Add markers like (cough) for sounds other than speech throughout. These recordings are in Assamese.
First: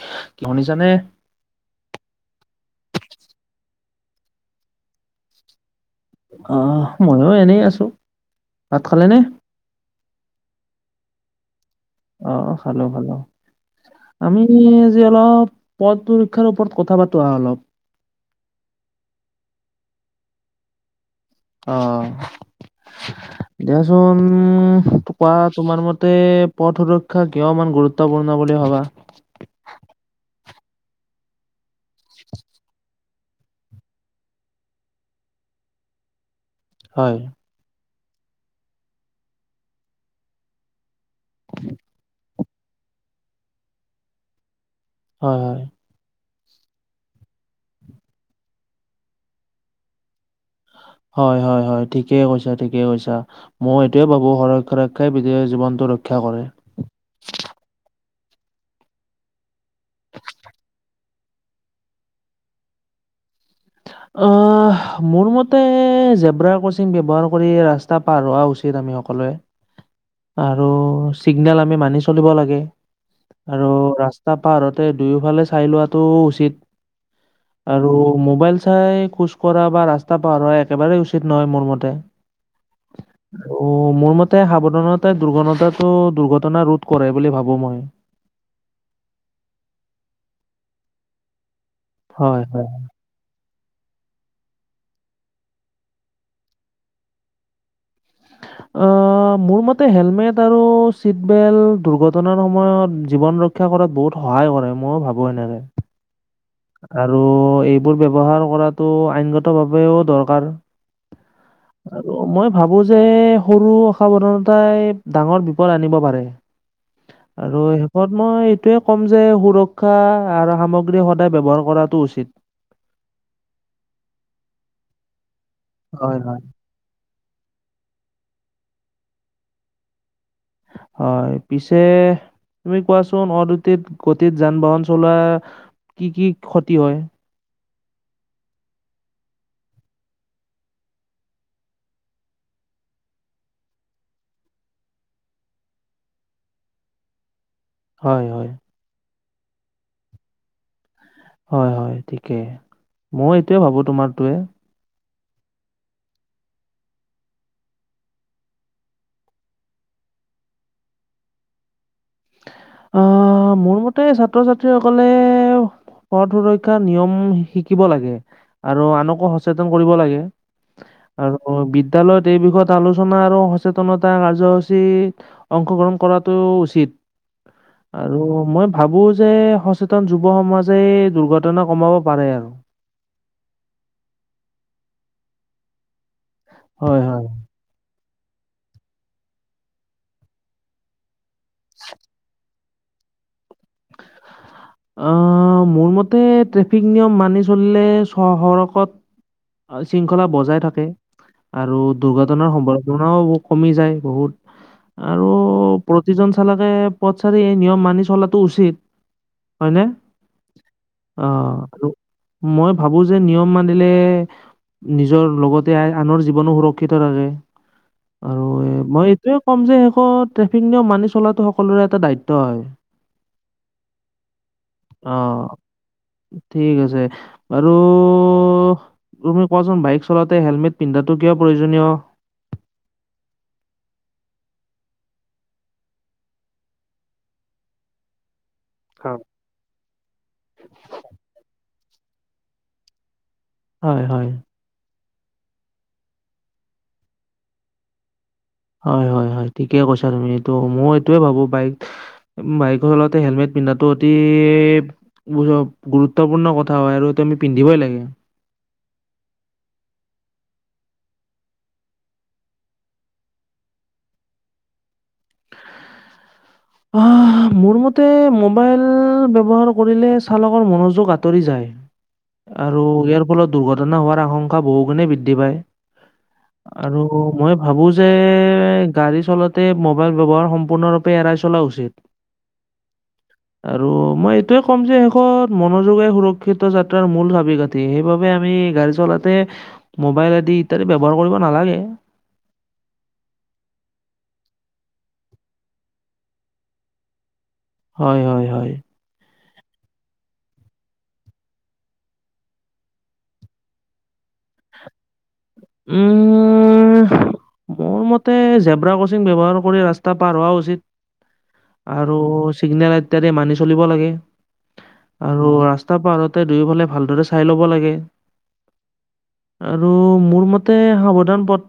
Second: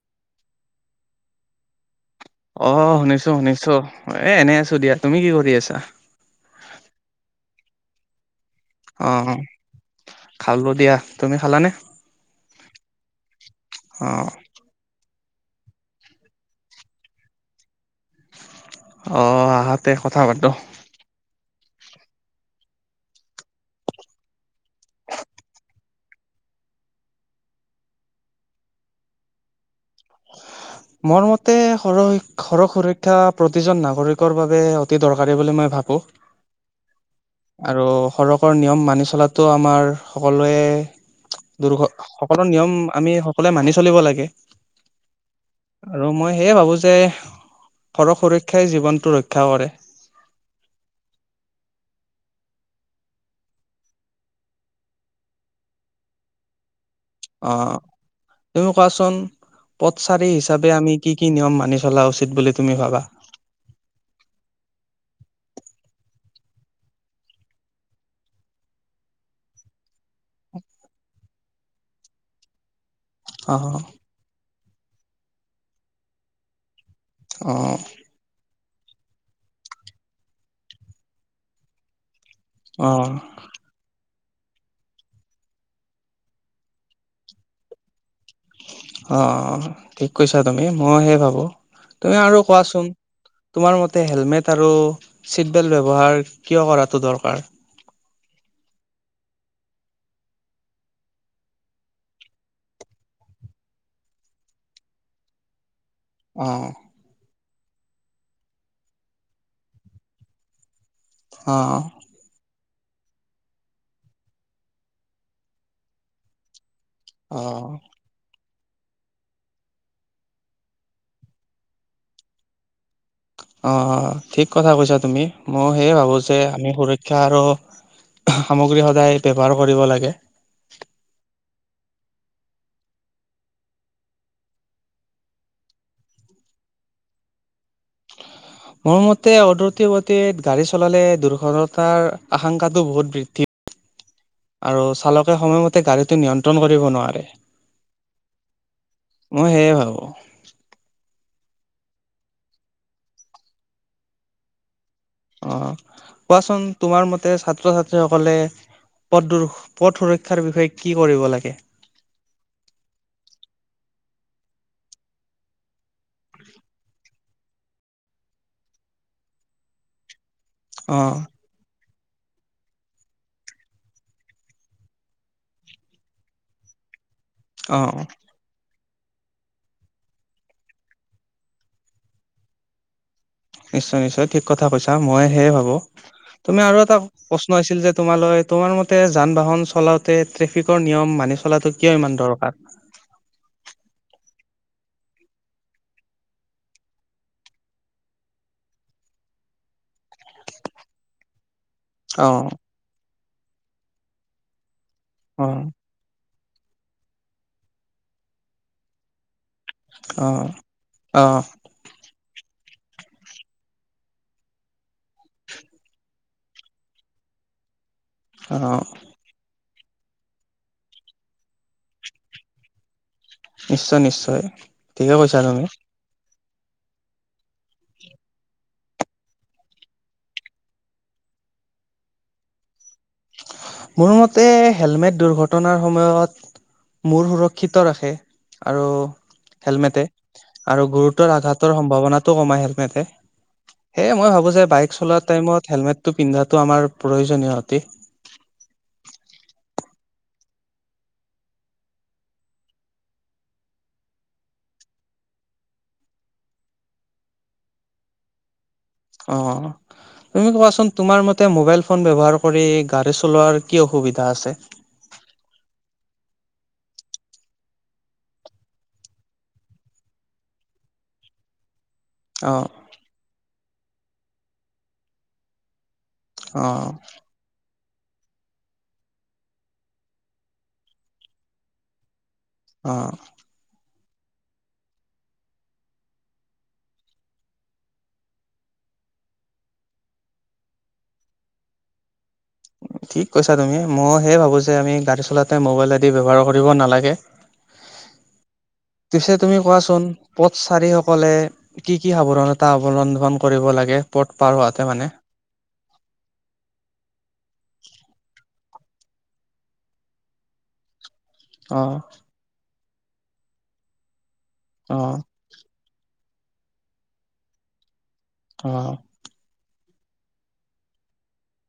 (unintelligible) শুনিছানে? অ, শুনিছো শুনিছো। এ এনে আছো দিয়া। তুমি কি কৰি আছা? আহ, মইও এনেই আছো। ভাত খালে অ, নে? খালো দিয়া। তুমি খালানে? অ অ, খালো খালো। অ আমি যে অলপ পথ সুৰক্ষাৰ ওপৰত কথা পাতো আহা অলপ। অ, আহক তে কথা পাতো। অ। (inaudible) দিয়াচোন কোৱা তোমাৰ মতে পথ সুৰক্ষা কিয় ইমান গুৰুত্বপূৰ্ণ বুলি ভাবা? মোৰ মতে সৰহ স সৰহ সুৰক্ষা প্ৰতিজন নাগৰিকৰ বাবে অতি দৰকাৰী বুলি মই ভাবোঁ। হয়। আৰু সৰকৰ নিয়ম মানি চলাতো আমাৰ সকলোৱে দুৰ্ঘ সকলো নিয়ম আমি সকলোৱে মানি চলিব লাগে। হয় হয়। আৰু মই সেয়ে ভাবো যে সৰহ সুৰক্ষাই জীৱনটো ৰক্ষা কৰে। হয় হয় হয়, ঠিকে কৈছা, ঠিকেই কৈছা। মই এইটোৱে ভাবো সৰহ সৰক্ষা ৰক্ষাই বিদে জীৱনটো ৰক্ষা কৰে। অঁ তুমি কোৱাচোন পথচাৰী হিচাপে আমি কি কি নিয়ম মানি চলা উচিত বুলি তুমি ভাবা? অঁ মোৰ মতে জেব্ৰাৰ ক্ৰচিং ব্যৱহাৰ কৰি ৰাস্তা পাৰ হোৱা উচিত আমি সকলোৱে। আৰু চিগনেল আমি মানি চলিব লাগে, অ আৰু ৰা স্তা পাৰ হওঁতে দুয়োফালে চাই লোৱাটো উচিত, অ আৰু মোবাইল চাই খোজ কঢ়া বা ৰাস্তা পাৰ হোৱা একেবাৰেই উচিত নহয় মোৰ মতে। অঁ অও মোৰ মতে সাৱধানতাই দুৰ্ঘনতাটো দুৰ্ঘটনা ৰোধ কৰে বুলি ভাবো মই। অঁ ঠিক কৈছা তুমি মইহে ভাবো, তুমি আৰু হয় হয়। কোৱাচোন? তোমাৰ মতে হেলমেট আৰু চিটবেল্ট ব্যৱহাৰ কিয় কৰাটো দৰকাৰ? অঁ মোৰ মতে হেলমেট আৰু চিট বেল্ট দুৰ্ঘটনাৰ সময়ত জীৱন ৰ ক্ষা কৰাত বহুত সহায় কৰে মইয়ো ভাবোঁ এনেকে। অঁ আৰু এইবোৰ ব্যৱহাৰ কৰাতটো আইনগত ভাৱেও দৰকাৰ। অঁ আৰু মই ভাবো যে সৰু অসাৱধানতাই ডাঙৰ বিপদ আনিব পাৰে। আৰু অ', শেষত মই এইটোয়ে ক'ম যে সুৰক্ষা আৰু সামগ্ৰী সদ ব্যৱহাৰ কৰাটো উচিত। অঁ ঠিক কথা কৈছা তুমি, মই সেয়ে ভাবো হয়, যে হয়। আমি সুৰ ক্ষা আৰু সামগ্ৰী সদায় ব্যৱহাৰ কৰিব লাগে। হয়। পিছে তুমি কোৱাচোন অদতিত গতিত যান বাহন চলোৱা কি কি ক্ষতি হয়? মোৰ মতে অদ্ৰতি গতিত গাড়ী চলালে দৰ্ঘটতাৰ আশংকাটো বহুত বৃদ্ধি আৰু চালকে সময়মতে গাড়ীটো নিয়ন্ত্ৰণ কৰিব নোৱাৰে। হয় হয়। মই সেইয়ে ভাবো। হয় হয় ঠিকেই, মই এইটোৱে ভাবোঁ তোমাৰটোৱে। অঁ কোৱাচোন তোমাৰ মতে ছাত্ৰ ছাত্ৰীসকলে পথ পথ সুৰক্ষাৰ বিষয়ে কি কৰিব লাগে? অঁ মোৰ মতে ছাত্ৰ ছাত্ৰীসকলে পথ সুৰক্ষাৰ নিয়ম শিকিব লাগে, আৰু আনকো সচেতন কৰিব লাগে। অ', আৰু বিদ্যালয়ত এই বিষয়ত আলোচনা আৰু সচেতনতা কাৰ্যসূচী অংশগ্ৰহণ কৰাটো উচিত, অ', আৰু মই ভাবো যে সচেতন যুৱ সমাজে দুৰ্ঘটনা কমাব পাৰে আৰু। নিশ্চয় নিশ্চয় ঠিক কথা কৈছা, মই সেয়ে ভাবো। তুমি আৰু এটা হয়, হয়। প্ৰশ্ন আছিল যে তোমালৈ তোমাৰ মতে যান বাহন চলাওঁতে ট্ৰেফিকৰ নিয়ম মানি চলাটো কিয় ইমান দৰকাৰ? আঁহ মোৰ মতে ট্ৰেফিক নিয়ম মানি চলিলে চহৰ কত আইন শৃংখলা বজাই থাকে, আৰু অ', দুৰ্ঘটনাৰ সম্ভাৱনাও কমি যায় বহুত, আৰু হয় প্ৰতিজন চালকে পথচাৰি এই নিয়ম মানি চলাটো উচিত। হয়নে? অ', অঁ অ', আৰু। মই ভাবো যে নিয়ম মানিলে নিজৰ লগতে আনৰ জীৱনো সুৰক্ষিত থাকে আৰু এ, অহ। মই এইটোৱে ক'ম যে শেষত ট্ৰেফিক নিয়ম মানি চলাটো সকলোৰে এটা দায়িত্ব হয়। নিশ্চয়, নিশ্চয়। অ, ঠিকে কৈছা তুমি ঠিক আছে বাৰু তুমি কোৱাচোন বাইক চলাওঁতে হেলমেট পিন্ধাটো কিয় প্ৰয়োজনীয়? মোৰ মতে হেলমেট দুৰ্ঘটনাৰ সময়ত মূৰ সুৰক্ষিত ৰাখে আৰু হয়। হেলমেটে আৰু গুৰুতৰ আঘাত তৰ সম্ভাৱনাটো কমাই হেলমেটে, হয়, সেয়ে হয়। মই ভাবো যে বাইক চলোৱা টাইমত হেলমেটটো পিন্ধাটো আমাৰ প্ৰয়োজনীয় অতি হয়, হয়, হয় ঠিকে কৈছা তুমি। ত' মই এইটোয়ে ভাবো বাইক বাইকৰ লগতে হেলমেট পিন্ধাটো অতি গুৰুত্বপূৰ্ণ কথা হয় আৰু এইটো আমি পিন্ধিবই লাগে অহ'। তুমি কোৱাচোন তুমাৰ মতে মবাইল ফোন ব্যৱহাৰ কৰি গাড়ী চলোৱাৰ কি অসুবিধা আছে? অ, মোৰ মতে মোবাইল ব্যৱহাৰ কৰিলে চালকৰ মনোযোগ আঁতৰি যায়। (unintelligible) আৰু ইয়াৰ ফলত দুৰ্ঘটনা হোৱাৰ আশংকা বহু গুণে বৃদ্ধি পায়। অ আৰু মই ভাবো যে গাড়ী চলাতে মোবাইল ব্যৱহাৰ সম্পূৰ্ণৰূপে এৰাই চলোৱা উচিত। অহ। আৰু মই এইটোয়ে ক'ম যে শেষত মনোযোগাই সুৰক্ষিত যাত্ৰাৰ মূল চাবি কাঠি ঠি, সেইবাবে আমি গাড়ী চলাতে মোবাইল আদি ইত্যাদি ব্যৱহাৰ কৰিব নালাগে। ঠিক কৈছা তুমি। মই সেই ভাবো যে আমি গাড়ী চলাতে মোবাইল আদি ব্যৱহাৰ কৰিব নালাগে। (unintelligible) হয়, হয়, হয়। পিছে তুমি কোৱাচোন পথচাৰিসকলে কি-কি সাৱধানতা অৱলম্বন কৰিব লাগে, পথ পাৰ হোৱাতে মানে? উম। মোৰ মতে জেব্ৰা ক্ৰচিং ব্যৱহাৰ কৰি ৰাস্তা পাৰ হোৱা উচিত। অ আৰু চিগনেল ইত্যাদি মানি চলিব লাগে। অহ। আৰু ৰাস্তা পাৰ হ‌ওঁতে দুয়োফালে ভালদৰে চাই ল'ব লাগে। অহ'। আৰু মোৰ মতে সাৱধান পথ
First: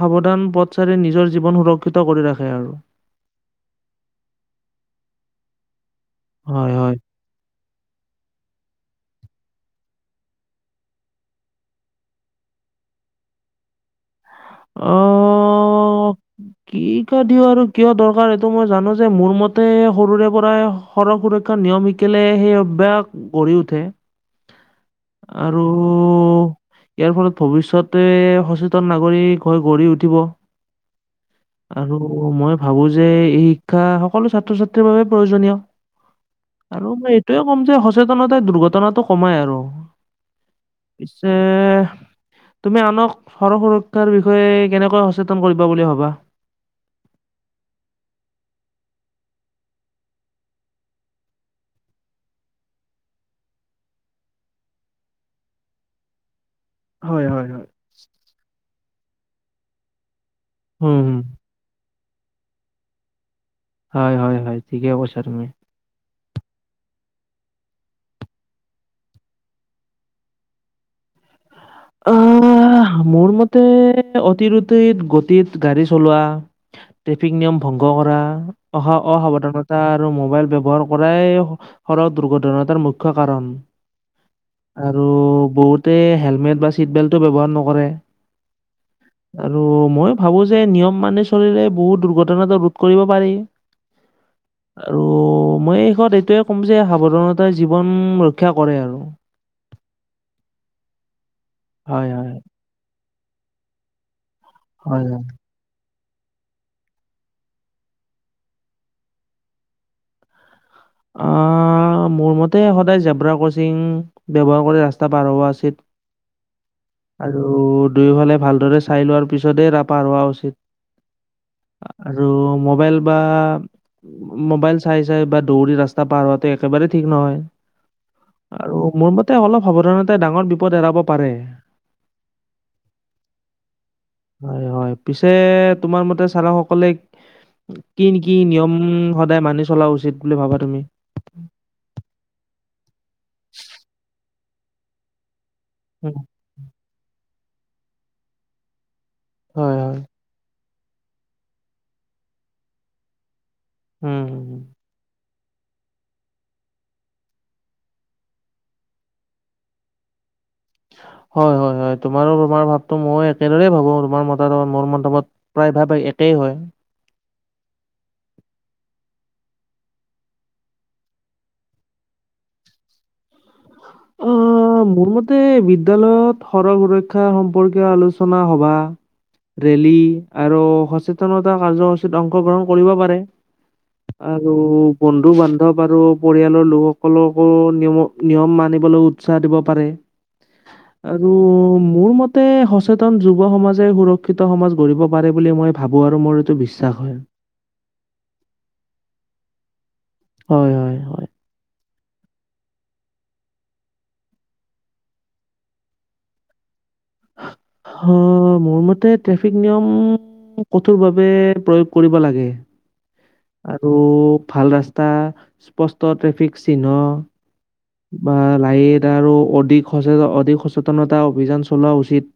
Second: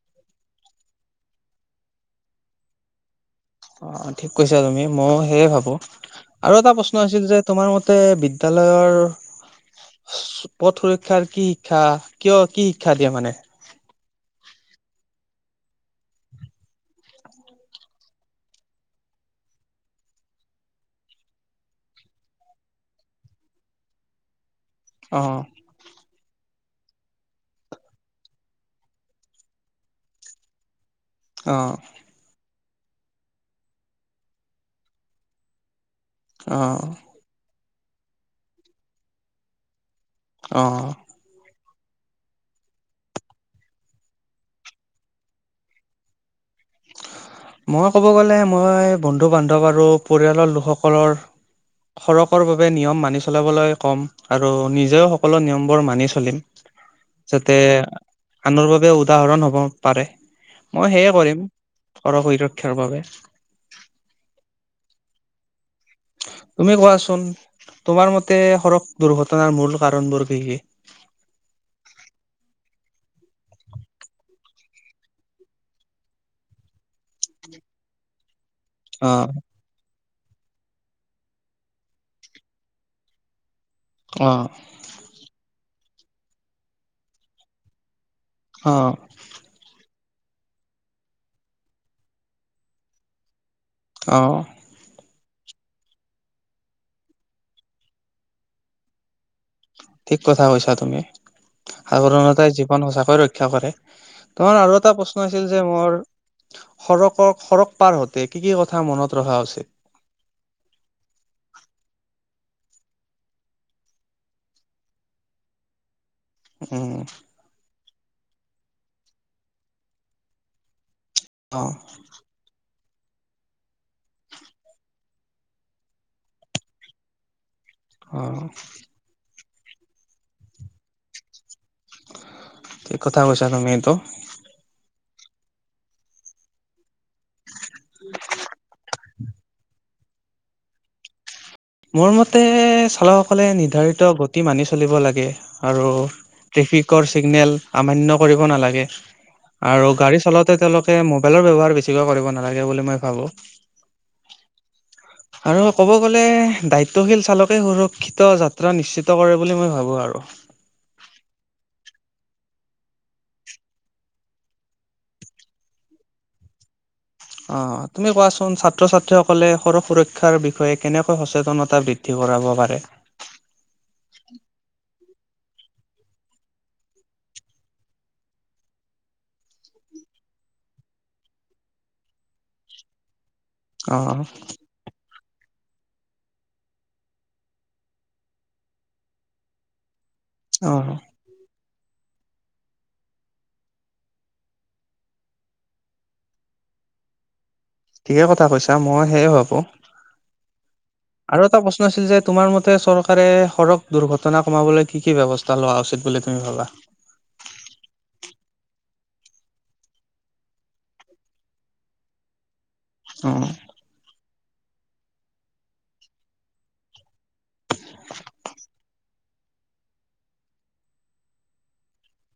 সাৱধান পথচাৰিৰ নিজৰ জীৱন সুৰক্ষিত কৰি ৰাখে আৰু। অ' ঠিক কৈছা তুমি ময়ো সেয়ে ভাবো আৰু হয়, এটা হয়। প্ৰশ্ন আছিল যে তোমাৰ মতে বিদ্যালয়ৰ পথ সুৰক্ষাৰ কি শিক্ষা, কিয় কি শিক্ষা দিয়া মানে। (unintelligible) অ, কি, ক' দিও আৰু কিয় দৰকাৰ এইটো মই জানো যে মোৰ মতে সৰুৰে পৰাই সৰহ সুৰক্ষা নিয়ম শিকিলে সেই অভয়াস গঢ়ি উঠে অহ। আৰু ইয়াৰ ফলত ভৱিষ্যতে সচেতন নাগৰিক হৈ গঢ়ি উঠিব অ', আৰু। অ' মই ভাবো যে এই শিক্ষা সকলো ছাত্ৰ-ছাত্ৰীৰ বাবে প্ৰয়োজনীয়। অ', আৰু মই এইটোৱে ক'ম যে সচেতনতাই দুৰ্ঘটনাটো কমাই আৰু। অ'। পিছে তুমি আনক সৰ সুৰক্ষাৰ বি। ষয়ে কেনেকোৱা সচেতন কৰিব বুলি ভবা। মই ক'ব গ'লে মই বন্ধু-বান্ধৱ আৰু পৰিয়ালৰ লোকসকলৰ। সৰকৰ বাবে নিয়ম মানি চলাবলৈ ক'ম আৰু নিজেও সকলো নিয়মবোৰ মানি চলিম। হয় হয় যাতে হয়। আনৰ বাবে উদাহৰণ হব পাৰে মই উম হুম সেয়ে কৰিম। সৰ সুৰক্ষাৰ বাবে। হয় হয় হয় ঠিকে কৈছা তুমি। তুমি কোৱাচোন তোমাৰ মতে সৰক দুৰ্ঘটনাৰ মূল কাৰণ বোৰ কি কি। আহ মোৰ মতে অতিৰোতিত গতিত গাড়ী চলোৱা। ট্ৰেফিক নিয়ম ভংগ কৰা অহা অ', অসাৱধান। টা আৰু মোবাইল ব্যৱহাৰ কৰাই সৰক দুৰ্ঘটনা তাৰ মুখ্য কাৰণ। অ'। আৰু বহুতে হেলমেট বা চিট বেল্টটো ব্যৱহাৰ নকৰে। অ'। আৰু মই ভাবো যে নিয়ম মানি চলিলে বহুত দুৰ্ঘটনাটো ৰোধ কৰিব পাৰি। অ'। আৰু মই শেষত এইটোয়ে ক'ম যে সাৱধানতাই জীৱন ৰক্ষা কৰে আৰু। ঠিক কথা কৈছা তুমি, হয়, হয়, সাৱধাণতাই জীৱন সচাকৈ ৰক্ষা কৰে। তোমাৰ আৰু এটা হয়, হয়। প্ৰশ্ন আছিল। যে মোৰ সৰকৰ সৰক পাৰ হ‌ওঁতে কি কি কথা মনত ৰখা উচিত। অ' মোৰ মতে সদায় জেব্ৰা ক্ৰচিং ব্যৱহাৰ কৰি ৰাস্তা পাৰ হোৱা উচিত। উম। ৰু দুয়োফালে ভালদৰে চাই লোৱাৰ পিছতে ৰা পাৰ হোৱা উচিত। অ'। আৰু মবাইল বা। মোবাইল চাই চাই বা দৌৰি ৰাস্তা পাৰ হোৱাটো একেবাৰে ঠিক নহয়। অ, আৰু মোৰ মতে অলপ সাৱধানতাই ডাঙৰ বিপদ এৰাব পাৰে। ঠিক কথা কৈছা তুমি এইটো। হয় হয় পিছে তোমাৰ মতে চালকসকলে। কি কি নিয়ম সদায় মানি চলা উচিত বুলি ভাবা তুমি। মোৰ মতে চালকসকলে নিৰ্ধাৰিত গতি মানি চলিব লাগে আৰু। ট্ৰেফিকৰ চিগনেল আমানান্য কৰিব নালাগে হয়, আৰু হয়। গাড়ী চলাওঁতে তেওঁলোক। মোবাইলৰ ব্যৱহাৰ বেছিকৈ কৰিব নালাগে বুলি মই ভাবো। উম। হুম। আৰু ক'ব গ'লে দায়িত্বশীল চালকে সুৰক্ষিত যাত্ৰা নিশ্চিত কৰে বুলি মই ভাবোঁ আৰু। হয় হয় হয় তোমাৰো তোমাৰ ভাৱটো মই একেদৰে ভাবো তোমাৰ (inaudible) মোৰ মতামত। প্ৰায় ভাবে একেই হয়। অ তুমি কোৱাচোন ছাত্ৰ ছাত্ৰীসকলে সৰহ সুৰক্ষাৰ বিষয়ে কেনেকৈ সচেতনতা বৃ। দ্ধি কৰাব পাৰে। (unintelligible) অ মোৰ মতে বিদ্য়ালয়ত সডক সুৰক্ষা সম্পৰ্কীয় আলোচনা সবা। ৰেলী আৰু সচেতনতা কাৰ্যসূচীত অংশগ্ৰহণ কৰিব পাৰে। অ আৰু। বন্ধু বান্ধৱ আৰু পৰিয়ালৰ লোকসকলকো নিয়ম নিয়ম মানি উৎসাহ দিব পাৰে। অ আৰু মোৰ মতে সচেতন যুৱ সমাজে সুৰক্ষিত সমাজ গঢ়িব পাৰে বুলি মই ভাবোঁ আৰু মই টো বিশ্বাস হয়। ঠিকেই কথা কৈছা মই সেয়ে ভাবোঁ হয় হয়। হয়। আৰু এটা প্ৰশ্ন আছিল যে তোমাৰ মতে চৰকাৰে সডক দুৰ্ঘটনা কমাবলৈ কি কি ব্যৱস্থা এটা লোৱা উচিত বুলি তুমি ভাবা? মোৰ মতে ট্ৰেফিক নিয়ম কঠোৰভাৱে প্ৰয়োগ কৰিব লাগে। অ আৰু ভাল ৰাস্তা স্পষ্ট ট্ৰেফিক চিহ্ন বা লাইট আৰু অধিক সচেতন অধিক সচেতনতা অভিযান চলোৱা উচিত।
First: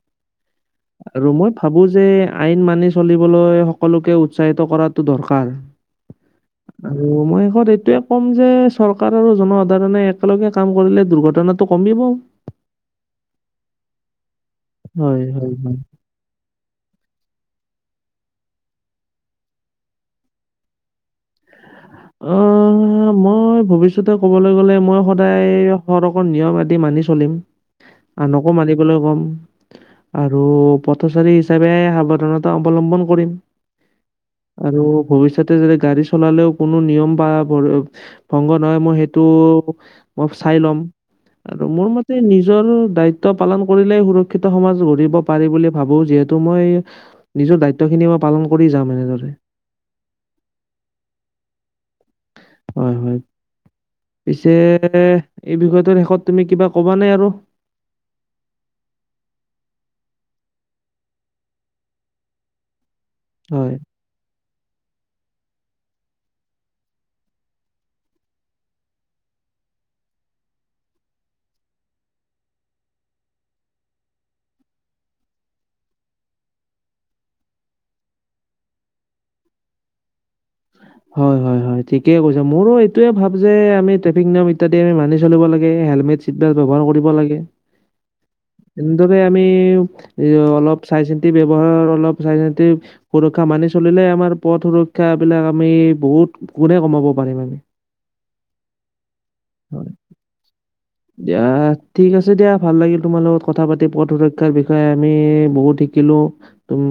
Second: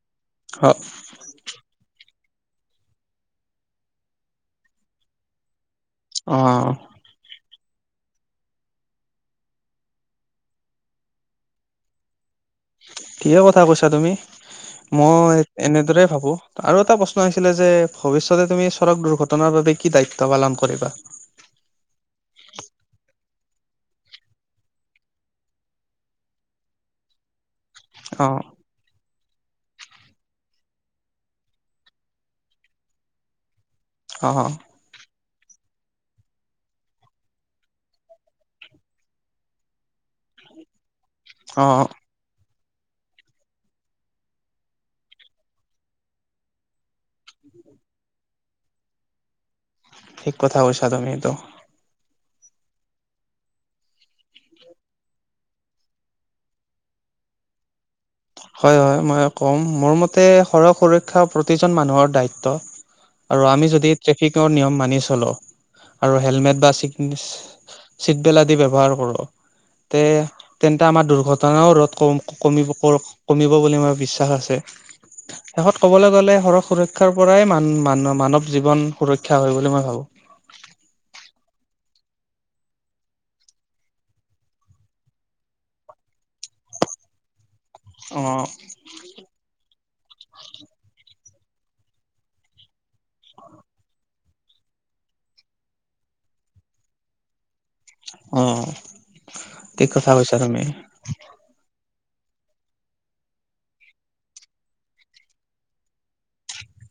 হয় আৰু মই ভাবো যে আইন মানি চলিবলৈ সকলোকে উৎসাহিত কৰাটো দৰকাৰ। অ আৰু মই শেষত এইটোয়ে ক'ম যে চৰকাৰ আৰু জনসাধাৰণে এক একেলগে কাম কৰিলে দুৰ্ঘটনাটো কমিব। ঠিকে কথা কৈছা তুমি হয় মই হয় হয় এনেদৰে ভাবো। আৰু এটা প্ৰশ্ন আছিলে যে ভৱিষ্যতে তুমি চডক দুৰ্ঘটনাৰ বাবে কি দায়িত্ব পালন কৰিবা? অ অ মই ভৱিষ্যতে ক'বলৈ গ'লে মই সদায় সৰ অকৰ নিয়ম আদি মানি চলিম। অ আনকো মানিবলৈ কম। আৰু পথচাৰী হিচাপে সাৱধানতা অৱলম্বন কৰিম। অঁ আৰু ভৱিষ্যতে যদি গাড়ী চলালেও কোনো নিয়ম বা ভংগ নহয় মই সেইটো মই চাই ল'ম। আৰু অ মোৰ মতে নিজৰ দায়িত্ব পালন কৰিলেই সুৰক্ষিত সমাজ গঢ়িব পাৰি বুলি ভাবো যিহেতু মই নিজৰ দায়িত্বখিনি মই পালন কৰি যাম এনেদৰে ঠিক কথা কৈছা তুমিটো হয় হয়। পিছে এই বিষয়টোৰ শেষত তুমি কিবা ক'ব নে আৰু হয় হয় মই ক'ম মোৰ মতে সৰহ সুৰক্ষা প্ৰতিজন মানুহৰ দায়িত্ব। আৰু আমি হয় যদি ট্ৰেফিকৰ নিয়ম মানি চলো আৰু হেলমেট বা চিগনে চিটবেল আদি ব্যৱহাৰ কৰোঁ। তে তেন্তে আমাৰ দুৰ্ঘটনাও ৰ'দ ক কমিবক কমিব বুলি মোৰ বিশ্বাস আছে। শেষত কবলৈ গ'লে সৰহ সুৰক্ষাৰ পৰাই মানৱ জীৱন সুৰক্ষা হয় বুলি মই ভাবো। (unintelligible) হয় হয় হয় ঠিকেই কৈছে মোৰো এইটোৱে ভাব যে আমি ট্ৰেফিক নিয়ম ইত্যাদি আমি মানি চলিব লাগে হেলমেট চীটবেল ব্যৱহাৰ কৰিব লাগে। অ এনেদৰে আমি অলপ চাই চিন্তি ব্যৱহাৰ, অলপ চাই চিন্তি সুৰক্ষা মানি চলিলে আমাৰ পথ সুৰক্ষা বিলাক আমি বহুত গুণে কমাব পাৰিম আমি। অ', থিক হয়, কথা কৈছা তুমি। দিয়া ঠিক আছে দিয়া, ভাল লাগিল তোমাৰ লগত কথা পাতি পথ সুৰক্ষাৰ বিষয়ে আমি বহুত শিকিলোঁ। তুম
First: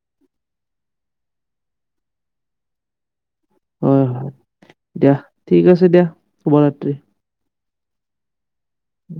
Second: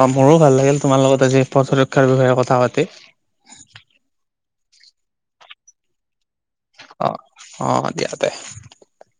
অ', মোৰো ভাল লাগিল তোমাৰ লগত আজি পথ সুৰক্ষাৰ বিষয়ে কথা পাতি। হয় হয়, দিয়া ঠিক আছে দিয়া, শুভৰাত্ৰি। অ', অ', দিয়া তে। উ